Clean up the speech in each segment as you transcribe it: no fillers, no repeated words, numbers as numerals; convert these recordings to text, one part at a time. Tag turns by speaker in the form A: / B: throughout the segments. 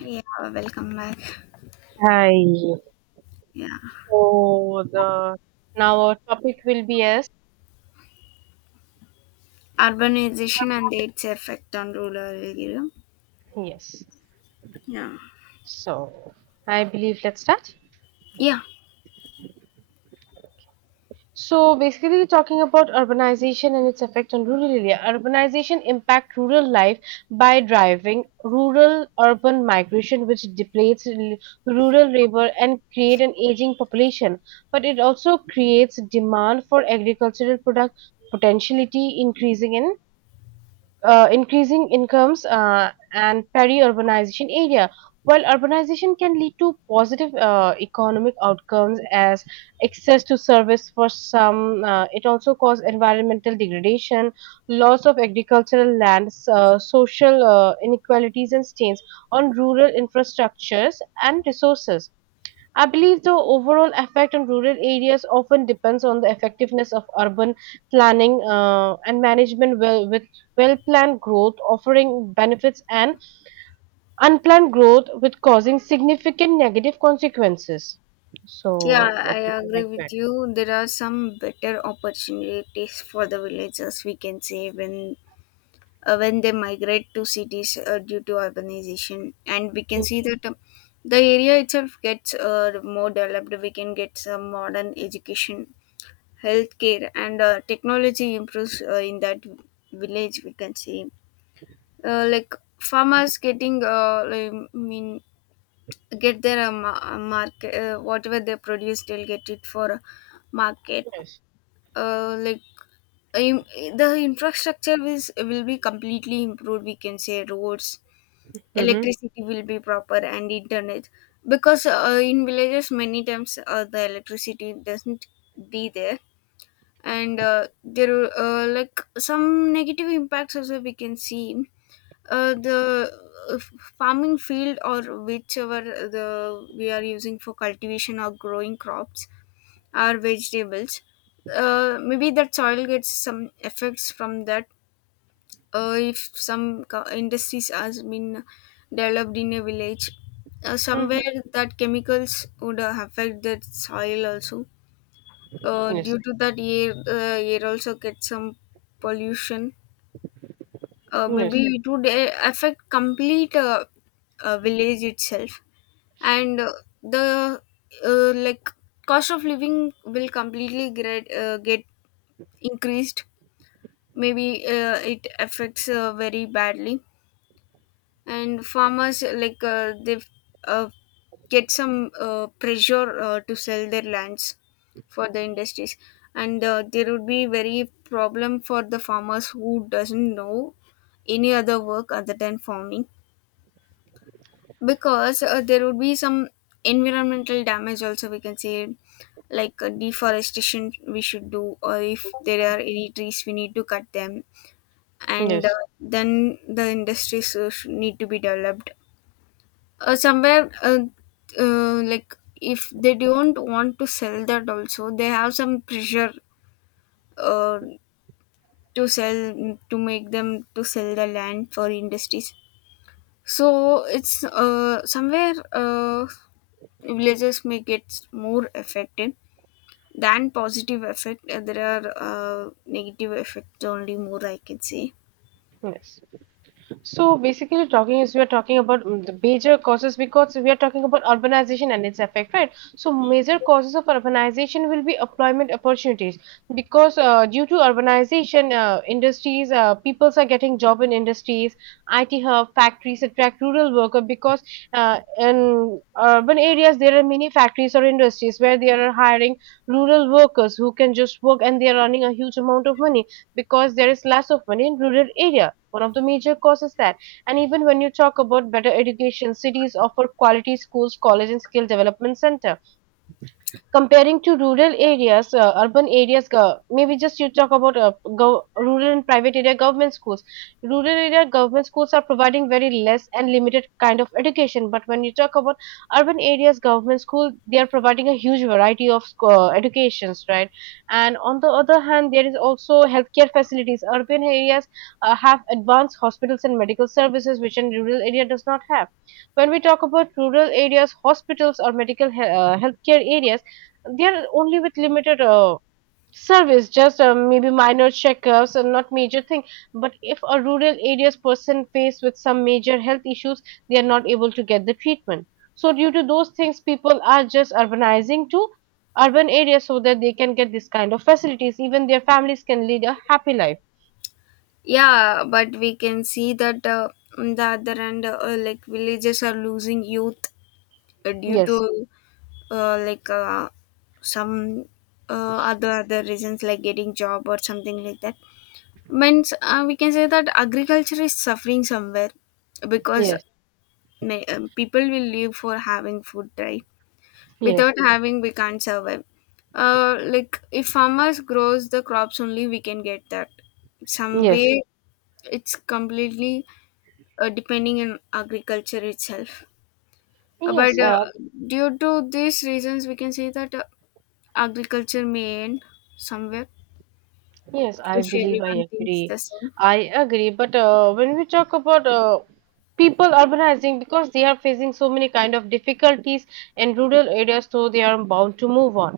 A: Yeah, welcome back.
B: Hi.
A: Yeah,
B: So the Now our topic will be as
A: urbanization and its effect on rural area.
B: yes.
A: Yeah,
B: So I believe let's start.
A: yeah,
B: So basically talking about urbanization and its effect on rural area. Urbanization impact rural life by driving rural urban migration which depletes rural labor and create an aging population. But it also creates demand for agricultural product potentiality increasing in increasing incomes and peri-urbanization area. While urbanization can lead to positive economic outcomes as access to service for some, it also causes environmental degradation, loss of agricultural lands, social inequalities and stains on rural infrastructures and resources. I believe the overall effect on rural areas often depends on the effectiveness of urban planning and management, well, with well planned growth offering benefits and unplanned growth with causing significant negative consequences.
A: yeah.
B: So, what
A: I
B: would you
A: agree
B: like to
A: with
B: add?
A: you. There are some better opportunities for the villagers. We can say when when they migrate to cities, due to urbanization, and we can
B: Mm,
A: see that. The area itself gets more developed. We can get some modern education, healthcare, and technology improves in that village. We can see like farmers getting like, I mean, get their market, whatever they produce, they'll get it for market.
B: yes.
A: uh, like im- the infrastructure is, will be completely improved. We can say roads,
B: Mm-hmm.
A: electricity will be proper, and internet, because in villages many times the electricity doesn't be there. And there, like some negative impacts also we can see. uh, the uh, f- farming field, or whichever the we are using for cultivation or growing crops or vegetables, maybe that soil gets some effects from that. If some industries has been developed in a village
B: Mm-hmm.
A: somewhere, that chemicals would affect the soil also,
B: Yes.
A: due to that air also gets some pollution. Maybe.
B: Yes.
A: Yeah, it would affect complete, village itself. And the, like cost of living will completely get increased. Maybe it affects very badly, and farmers, like, they uh, get some pressure to sell their lands for the industries. And there would be very problem for the farmers who doesn't know any other work other than farming, because there would be some environmental damage also, we can say, like deforestation we should do, or if there are any trees we need to cut them. And
B: Yes.
A: then the industries need to be developed somewhere, like if they don't want to sell that also, they have some pressure uh, to sell, to make them to sell the land for industries. So it's somewhere, villages may get more affected than positive effect. There are negative effects only more, I can say.
B: Yes. So basically, talking is we are talking about the major causes because we are talking about urbanization and its effect, right? So major causes of urbanization will be employment opportunities because due to urbanization, industries, peoples are getting job in industries. IT hub factories attract rural worker because in urban areas there are many factories or industries where they are hiring rural workers who can just work and they are earning a huge amount of money because there is less of money in rural area, one of the major causes that. And even when you talk about better education, cities offer quality schools, college, and skill development center comparing to rural areas, urban areas, maybe just you talk about rural and private area government schools. Rural area government schools are providing very less and limited kind of education. But when you talk about urban areas, government school, they are providing a huge variety of educations, right? And on the other hand, there is also healthcare facilities. Urban areas have advanced hospitals and medical services, which in rural area does not have. When we talk about rural areas, hospitals or medical healthcare areas, they're only with limited service, just maybe minor checkups and not major thing. But if a rural areas person faced with some major health issues, they are not able to get the treatment. So due to those things people are just urbanizing to urban areas so that they can get this kind of facilities, even their families can lead a happy life.
A: Yeah, but we can see that on the other end, like villages are losing youth due to
B: Yes.
A: like, some other reasons, like getting job or something like that. Means we can say that agriculture is suffering somewhere, because
B: Yes.
A: people will live for having food, right?
B: Yes.
A: Without having, we can't survive. Like, if farmers grows the crops, only we can get that some
B: Yes.
A: way. It's completely depending on agriculture itself. Uh, but
B: Yes.
A: uh, due to these reasons, we can say that agriculture may end somewhere,
B: Yes, I
A: if
B: believe I
A: everyone thinks the
B: agree.
A: same.
B: I agree, but when we talk about people urbanizing because they are facing so many kind of difficulties in rural areas, so they are bound to move on.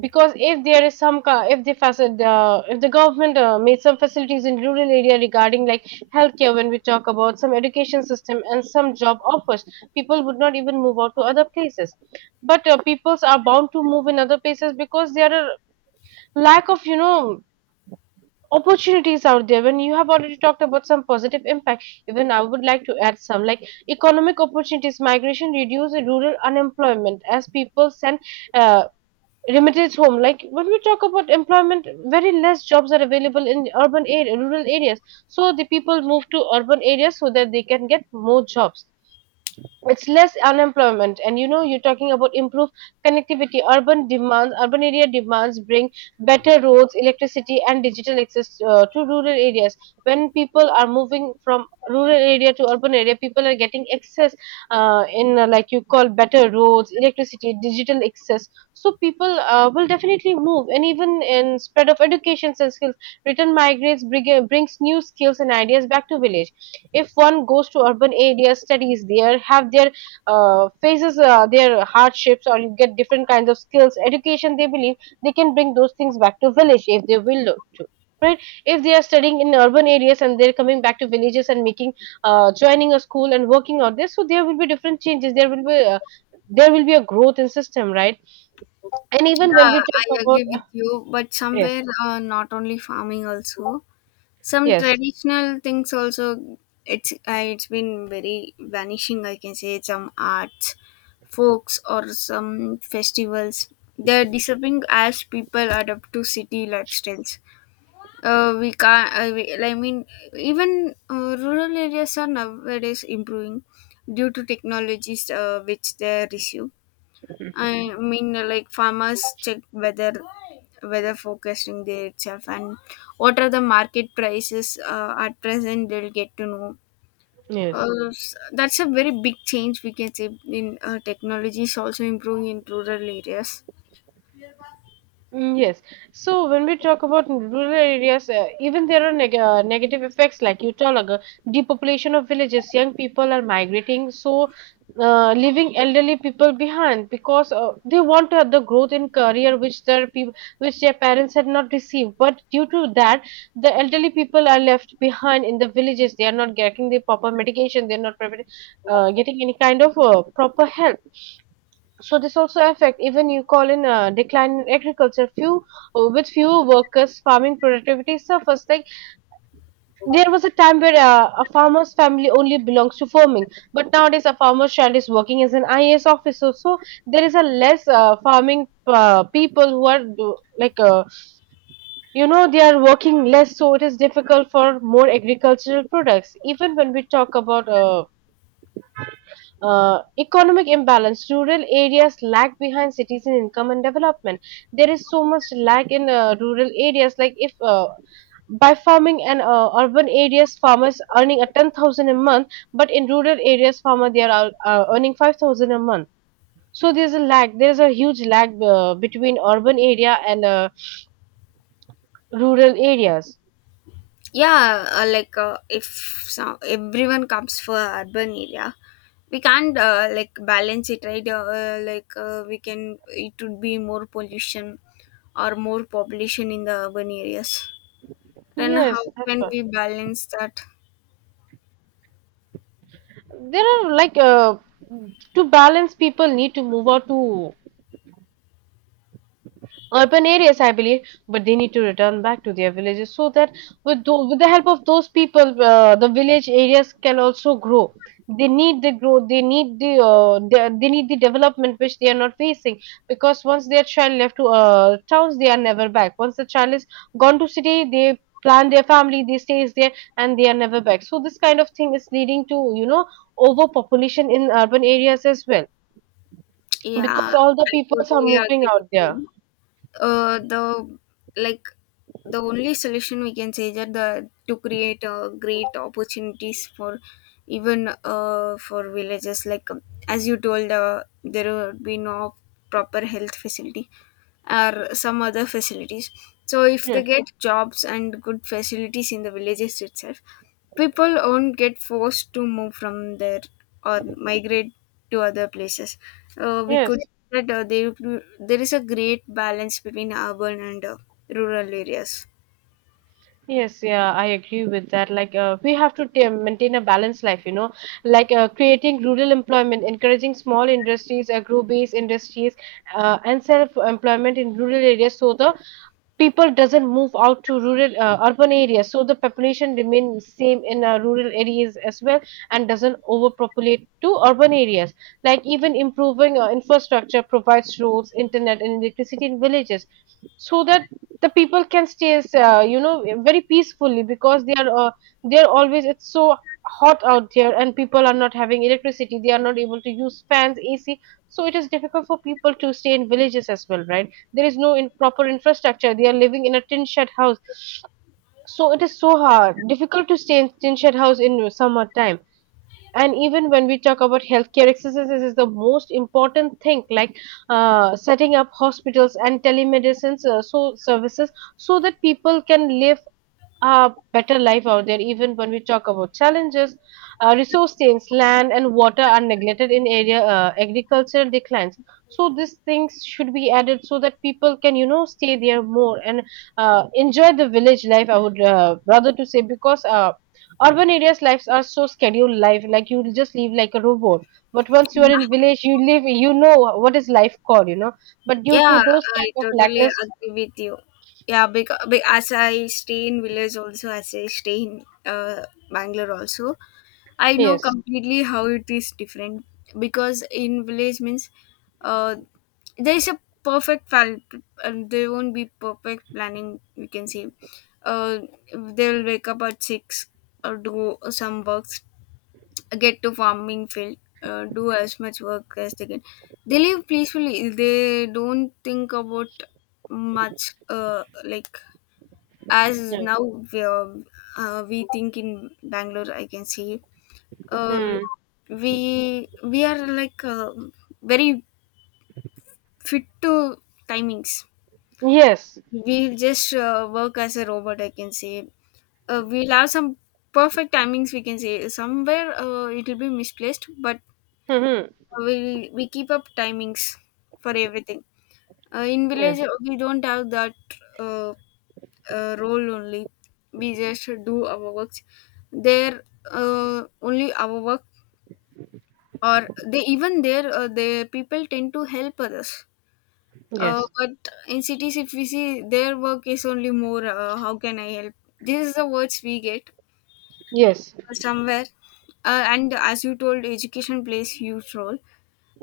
B: Because if there is some, if they facet, if the government made some facilities in rural area regarding like healthcare, when we talk about some education system and some job offers, people would not even move out to other places. But peoples are bound to move in other places because there are lack of, you know, opportunities out there. When you have already talked about some positive impact, even I would like to add some like economic opportunities migration reduce rural unemployment as people send uh, remittances home. Like when we talk about employment, very less jobs are available in urban area rural areas, so the people move to urban areas so that they can get more jobs. It's less unemployment. And you know you're talking about improved connectivity, urban demands, urban area demands bring better roads, electricity and digital access to rural areas. When people are moving from rural area to urban area, people are getting access in like you call, better roads, electricity, digital access. So people will definitely move. And even in spread of educations and skills, return migrants brings new skills and ideas back to village. If one goes to urban areas, studies there, have their faces their hardships, or you get different kinds of skills education, they believe they can bring those things back to village if they will look to, right? If they are studying in urban areas and they're coming back to villages and making joining a school and working on this, so there will be different changes, there will be a growth in system, right? And even when
A: Yeah,
B: we
A: I
B: talk
A: agree with
B: about
A: you, but
B: yes,
A: somewhere, not only farming, also some
B: yes,
A: traditional things also. It's been very vanishing, I can say. Some arts, folks, or some festivals, they're disappearing as people adapt to city lifestyles. We can't, we, I mean, even rural areas are nowadays improving due to technologies which they receive. I mean, like, farmers check whether forecasting their itself, and what are the market prices at present. They'll get to know.
B: yes.
A: That's a very big change, we can say. In technology is also improving in rural areas.
B: Mm, yes. So when we talk about rural areas, even there are negative effects, like you told, like, depopulation of villages. Young people are migrating, so leaving elderly people behind because they want to have the growth in career which their peop which their parents had not received. But due to that, the elderly people are left behind in the villages. They are not getting the proper medication. They are not proper, getting any kind of proper help. So this also affect, even you call in a decline in agriculture few with fewer workers, farming productivity suffers. Like there was a time where a farmer's family only belongs to farming, but nowadays a farmer's child is working as an IAS officer. So there is a less farming people who are you know they are working less, so it is difficult for more agricultural products. Even when we talk about economic imbalance. Rural areas lag behind cities in income and development. There is so much lag in rural areas. Like if by farming and urban areas, farmers earning a 10,000 a month, but in rural areas, farmer they are earning 5,000 a month. So there's a lag. There's a huge lag between urban area and rural areas.
A: Yeah, like, if some, everyone comes for urban area, we can't like balance it, right. Like, we can, it would be more pollution or more population in the urban areas. Then how
B: Yes, that's
A: can
B: what.
A: we balance that?
B: There are like to balance, people need to move out to urban areas, I believe, but they need to return back to their villages so that with the help of those people, the village areas can also grow. They need the growth, they need they need the development which they are not facing because once their child left to towns, they are never back. Once the child is gone to city, they plan their family, they stays there, and they are never back. So this kind of thing is leading to, you know, overpopulation in urban areas as well because
A: Yeah,
B: all the
A: I
B: peoples are
A: totally
B: moving
A: agree
B: out
A: with
B: there.
A: you. Uh, the like the only solution, we can say, that the, to create great opportunities for even for villages, like, as you told, there would be no proper health facility or some other facilities. So if they
B: Yes.
A: get jobs and good facilities in the villages itself, people won't get forced to move from there, or migrate to other places. We could
B: Yes.
A: that there there is a great balance between urban and, rural areas.
B: Yes, yeah, I agree with that. Like, we have to maintain a balanced life, you know, like creating rural employment, encouraging small industries, agro-based industries, and self-employment in rural areas, so the people doesn't move out to rural urban areas, so the population remains same in rural areas as well, and doesn't overpopulate to urban areas. Like even improving infrastructure provides roads, internet, and electricity in villages, so that the people can stay, you know, very peacefully, because they are always it's so hot out there and people are not having electricity. They are not able to use fans, AC, so it is difficult for people to stay in villages as well, right? There is no in proper infrastructure, they are living in a tin shed house, so it is so hard difficult to stay in tin shed house in summertime. And even when we talk about healthcare, exercises is the most important thing, like setting up hospitals and telemedicine so services so that people can live a better life out there. Even when we talk about challenges, resource chains, land and water are neglected in area, agricultural declines. So these things should be added so that people can, you know, stay there more and enjoy the village life. I would rather to say because. Urban areas lives are so scheduled life, like you will just live like a robot. But once you are in village, you live, you know what is life called, you know. But due to
A: Yeah,
B: those
A: I
B: kind of
A: totally
B: lackness,
A: agree with you. Yeah, because as I stay in village also, as I stay in Bangalore also, I know
B: yes,
A: completely how it is different. Because in village means, uh, there is a perfect plan, and there won't be perfect planning. We can say, uh, they'll wake up at 6, or do some works, get to farming field, do as much work as they can. They live peacefully. They don't think about much, like, as
B: hmm.
A: now we are, we think in Bangalore. I can see uh,
B: Hmm.
A: we are like, very fit to timings.
B: Yes,
A: We just work as a robot, I can say. We'll have some perfect timings. We can say somewhere it will be misplaced, but
B: hmm, hmm.
A: we keep up timings for everything. In village,
B: Yes,
A: we don't have that uh, role only. We just do our works. There, only our work, or they, even there, the people tend to help others. Uh,
B: yes,
A: but in cities, if we see, their work is only more. How can I help? This is the words we get
B: yes,
A: somewhere. And as you told, education plays huge role.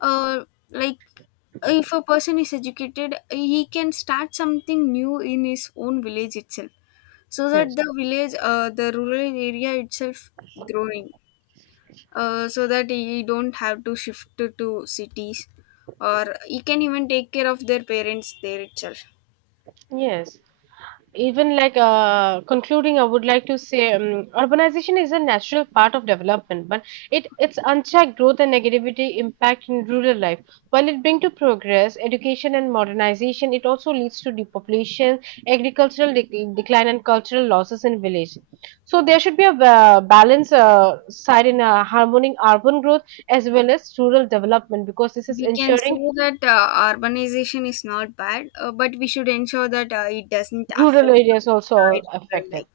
A: uh, like, if a person is educated, he can start something new in his own village itself, so that
B: yes,
A: the village, the rural area itself growing, so that he don't have to shift to cities, or he can even take care of their parents there itself.
B: yes. Even like concluding, I would like to say urbanization is a natural part of development, but it its unchecked growth and negativity impact in rural life. While it brings to progress, education and modernization, it also leads to depopulation, agricultural dec decline, and cultural losses in village. So there should be a balance side in harmony urban growth as well as rural development because this is
A: We can
B: ensuring
A: say that urbanization is not bad, but we should ensure that it doesn't
B: rural
A: affect or
B: areas
A: destroy
B: also
A: rural
B: affected.
A: life.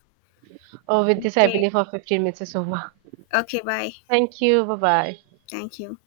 B: Oh, with this, I
A: Okay.
B: believe our 15 minutes is over.
A: Okay, bye.
B: Thank you. Bye bye.
A: Thank you.